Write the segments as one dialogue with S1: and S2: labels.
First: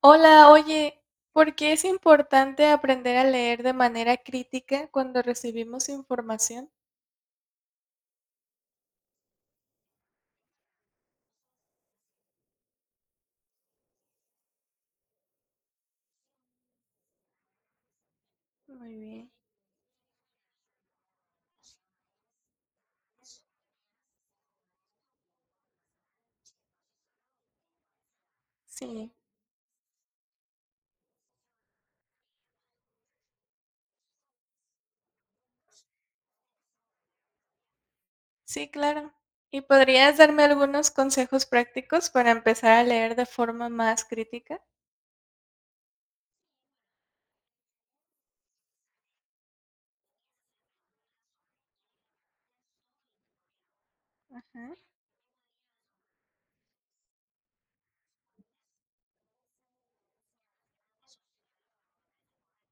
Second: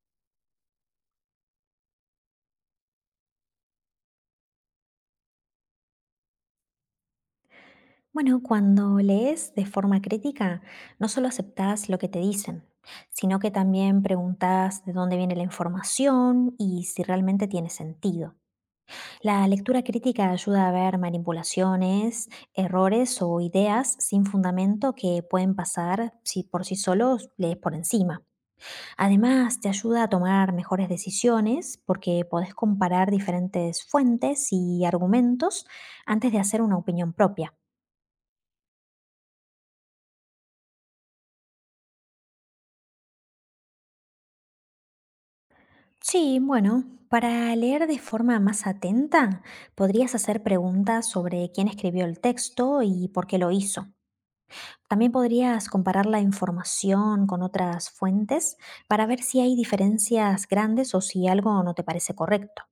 S1: Hola, oye, ¿por qué es importante aprender a leer de manera crítica cuando recibimos información?
S2: Bueno, cuando lees de forma crítica, no solo aceptás lo que te dicen, sino que también preguntás de dónde viene la información y si realmente tiene sentido.
S1: Muy bien.
S2: La lectura crítica ayuda a ver manipulaciones, errores o ideas sin fundamento que pueden pasar si por sí solos lees por encima.
S1: Sí,
S2: Además, te ayuda a tomar mejores decisiones porque podés comparar diferentes fuentes y argumentos antes de hacer una opinión propia.
S1: sí, claro. ¿Y podrías darme algunos consejos prácticos para empezar a leer de forma más crítica?
S2: Sí, bueno, para leer de forma más atenta, podrías hacer preguntas sobre quién escribió el texto y por qué lo hizo.
S1: Ajá,
S2: También podrías comparar la información con otras fuentes para ver si hay diferencias grandes o si algo no te parece correcto.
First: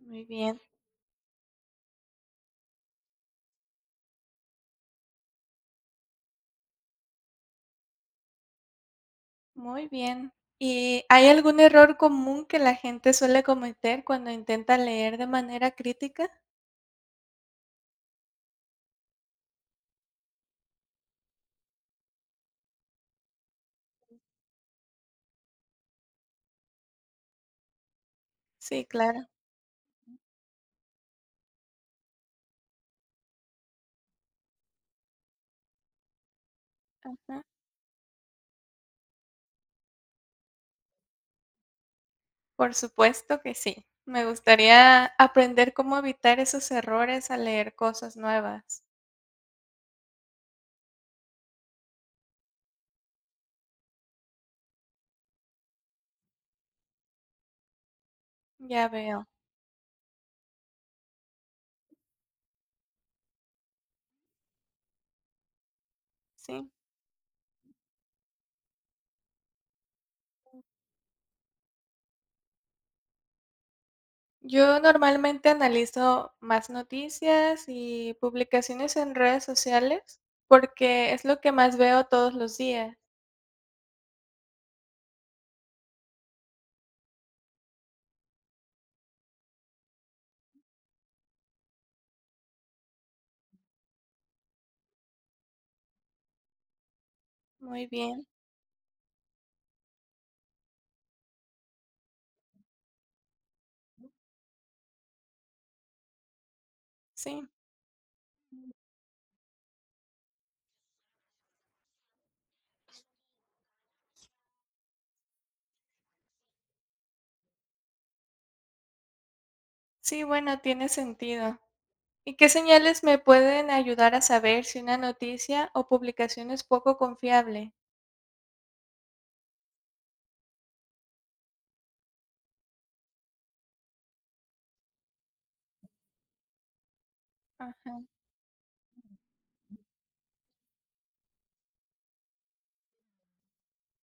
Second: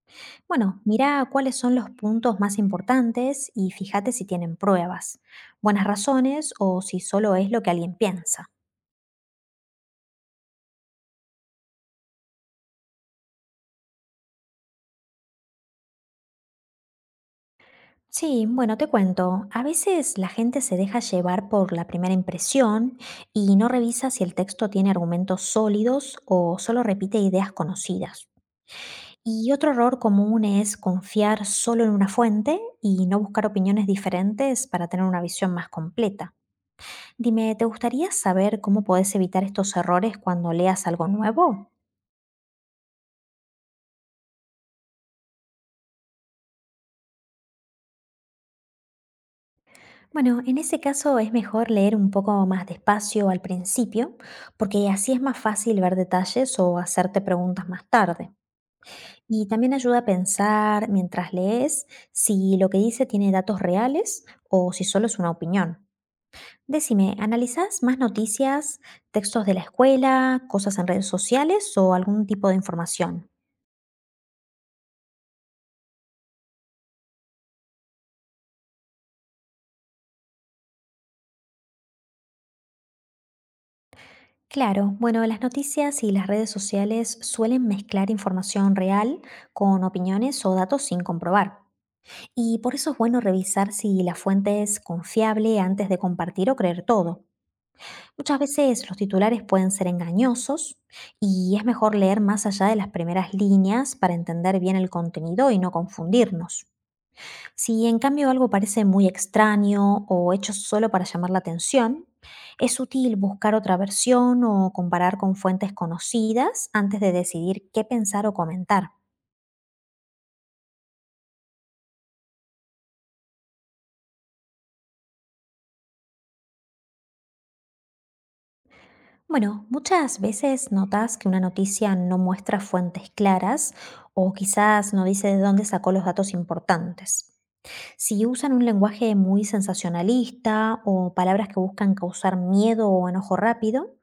S1: muy bien,
S2: Bueno, mira cuáles son los puntos más importantes y fíjate si tienen pruebas, buenas razones o si solo es lo que alguien piensa.
S1: muy bien. ¿Y hay algún error común que la gente suele cometer cuando intenta leer de manera crítica?
S2: Sí, bueno, te cuento. A veces la gente se deja llevar por la primera impresión y no revisa si el texto tiene argumentos sólidos o solo repite ideas conocidas.
S1: Sí, claro.
S2: Y otro error común es confiar solo en una fuente y no buscar opiniones diferentes para tener una visión más completa. Dime, ¿te gustaría saber cómo podés evitar estos errores cuando leas algo nuevo?
S1: Por supuesto que sí. Me gustaría aprender cómo evitar esos errores al leer cosas nuevas.
S2: Bueno, en ese caso es mejor leer un poco más despacio al principio, porque así es más fácil ver detalles o hacerte preguntas más tarde.
S1: Ya veo,
S2: Y también ayuda a pensar mientras lees si lo que dice tiene datos reales o si solo es una opinión.
S1: sí.
S2: Decime, ¿analizás más noticias, textos de la escuela, cosas en redes sociales o algún tipo de información?
S1: Yo normalmente analizo más noticias y publicaciones en redes sociales porque es lo que más veo todos los días.
S2: Claro, bueno, las noticias y las redes sociales suelen mezclar información real con opiniones o datos sin comprobar. Y por eso es bueno revisar si la fuente es confiable antes de compartir o creer todo.
S1: Muy bien,
S2: Muchas veces los titulares pueden ser engañosos y es mejor leer más allá de las primeras líneas para entender bien el contenido y no confundirnos.
S1: sí.
S2: Si en cambio algo parece muy extraño o hecho solo para llamar la atención, es útil buscar otra versión o comparar con fuentes conocidas antes de decidir qué pensar o comentar.
S1: Sí, bueno, tiene sentido. ¿Y qué señales me pueden ayudar a saber si una noticia o publicación es poco confiable?
S2: Bueno, muchas veces notas que una noticia no muestra fuentes claras o quizás no dice de dónde sacó los datos importantes.
S1: Ajá,
S2: Si usan un lenguaje muy sensacionalista o palabras que buscan causar miedo o enojo rápido,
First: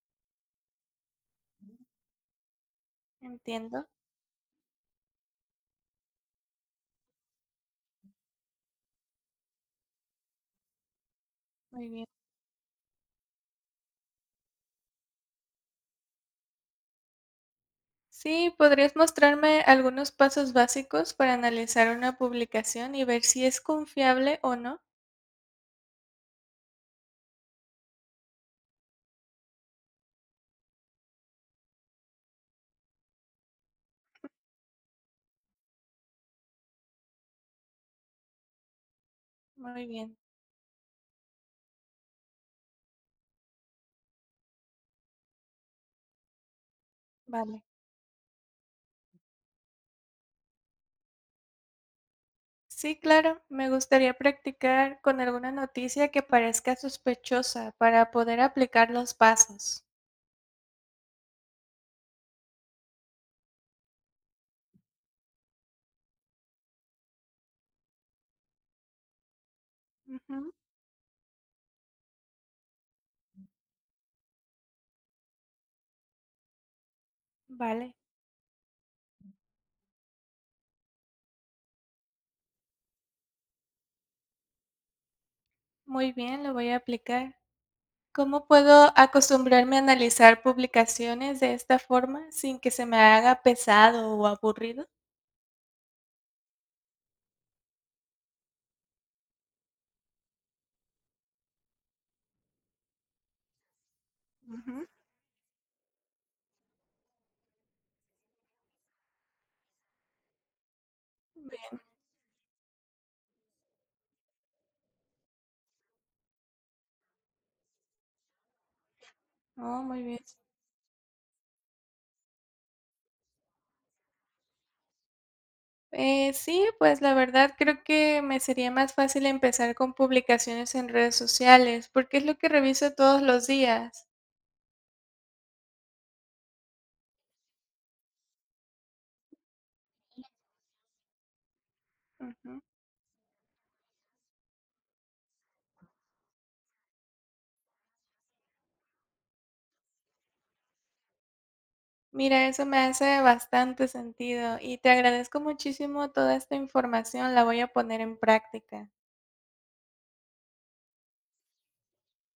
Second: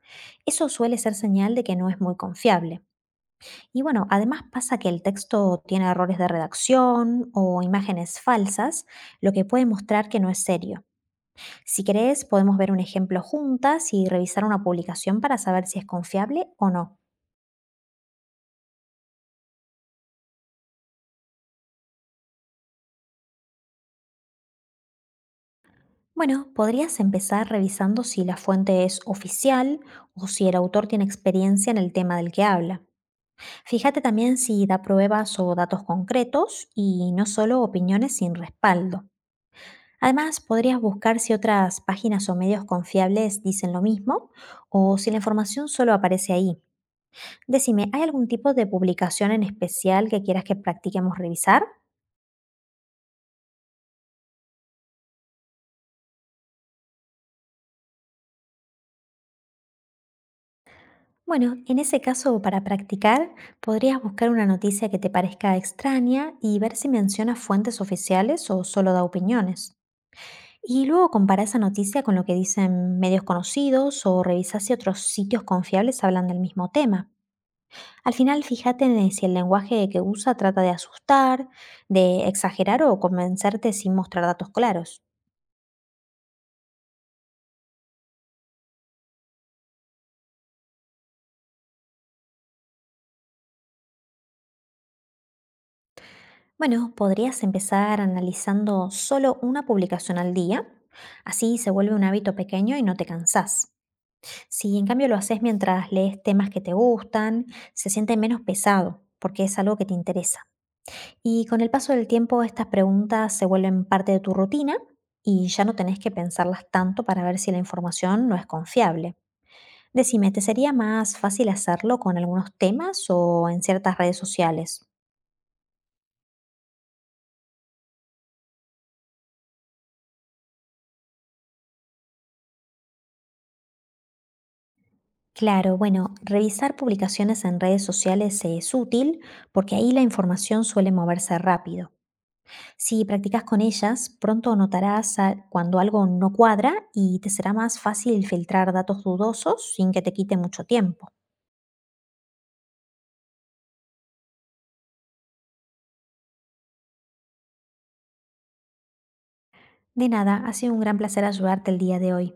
S2: eso suele ser señal de que no es muy confiable. Y
S1: entiendo.
S2: bueno, además pasa que el texto tiene errores de redacción o imágenes falsas, lo que puede mostrar que no es serio. Si
S1: Muy bien.
S2: querés, podemos ver un ejemplo juntas y revisar una publicación para saber si es confiable o no.
S1: Sí, ¿podrías mostrarme algunos pasos básicos para analizar una publicación y ver si es confiable o no?
S2: Bueno, podrías empezar revisando si la fuente es oficial o si el autor tiene experiencia en el tema del que habla. Fíjate también si da pruebas o datos concretos y no solo opiniones sin respaldo.
S1: Muy bien,
S2: Además, podrías buscar si otras páginas o medios confiables dicen lo mismo o si la información solo aparece ahí.
S1: vale.
S2: Decime, ¿hay algún tipo de publicación en especial que quieras que practiquemos revisar?
S1: Sí, claro, me gustaría practicar con alguna noticia que parezca sospechosa para poder aplicar los pasos.
S2: Bueno, en ese caso, para practicar, podrías buscar una noticia que te parezca extraña y ver si menciona fuentes oficiales o solo da opiniones.
S1: Ujú,
S2: Y luego compara esa noticia con lo que dicen medios conocidos o revisa si otros sitios confiables hablan del mismo tema.
S1: vale,
S2: Al final, fíjate en si el lenguaje que usa trata de asustar, de exagerar o convencerte sin mostrar datos claros.
S1: muy bien, lo voy a aplicar. ¿Cómo puedo acostumbrarme a analizar publicaciones de esta forma sin que se me haga pesado o aburrido?
S2: Bueno, podrías empezar analizando solo una publicación al día. Así se vuelve un hábito pequeño y no te cansás. Si
S1: Ujú,
S2: en cambio lo haces mientras lees temas que te gustan, se siente menos pesado, porque es algo que te interesa. Y con el
S1: bien.
S2: paso del tiempo estas preguntas se vuelven parte de tu rutina y ya no tenés que pensarlas tanto para ver si la información no es confiable.
S1: Oh, muy bien.
S2: Decime, ¿te sería más fácil hacerlo con algunos temas o en ciertas redes sociales?
S1: Sí, pues la verdad creo que me sería más fácil empezar con publicaciones en redes sociales, porque es lo que reviso todos los días.
S2: Claro, bueno, revisar publicaciones en redes sociales es útil porque ahí la información suele moverse rápido.
S1: Ujú.
S2: Si practicas con ellas, pronto notarás cuando algo no cuadra y te será más fácil filtrar datos dudosos sin que te quite mucho tiempo.
S1: Mira, eso me hace bastante sentido y te agradezco muchísimo toda esta información, la voy a poner en práctica.
S2: De nada, ha sido un gran placer ayudarte el día de hoy.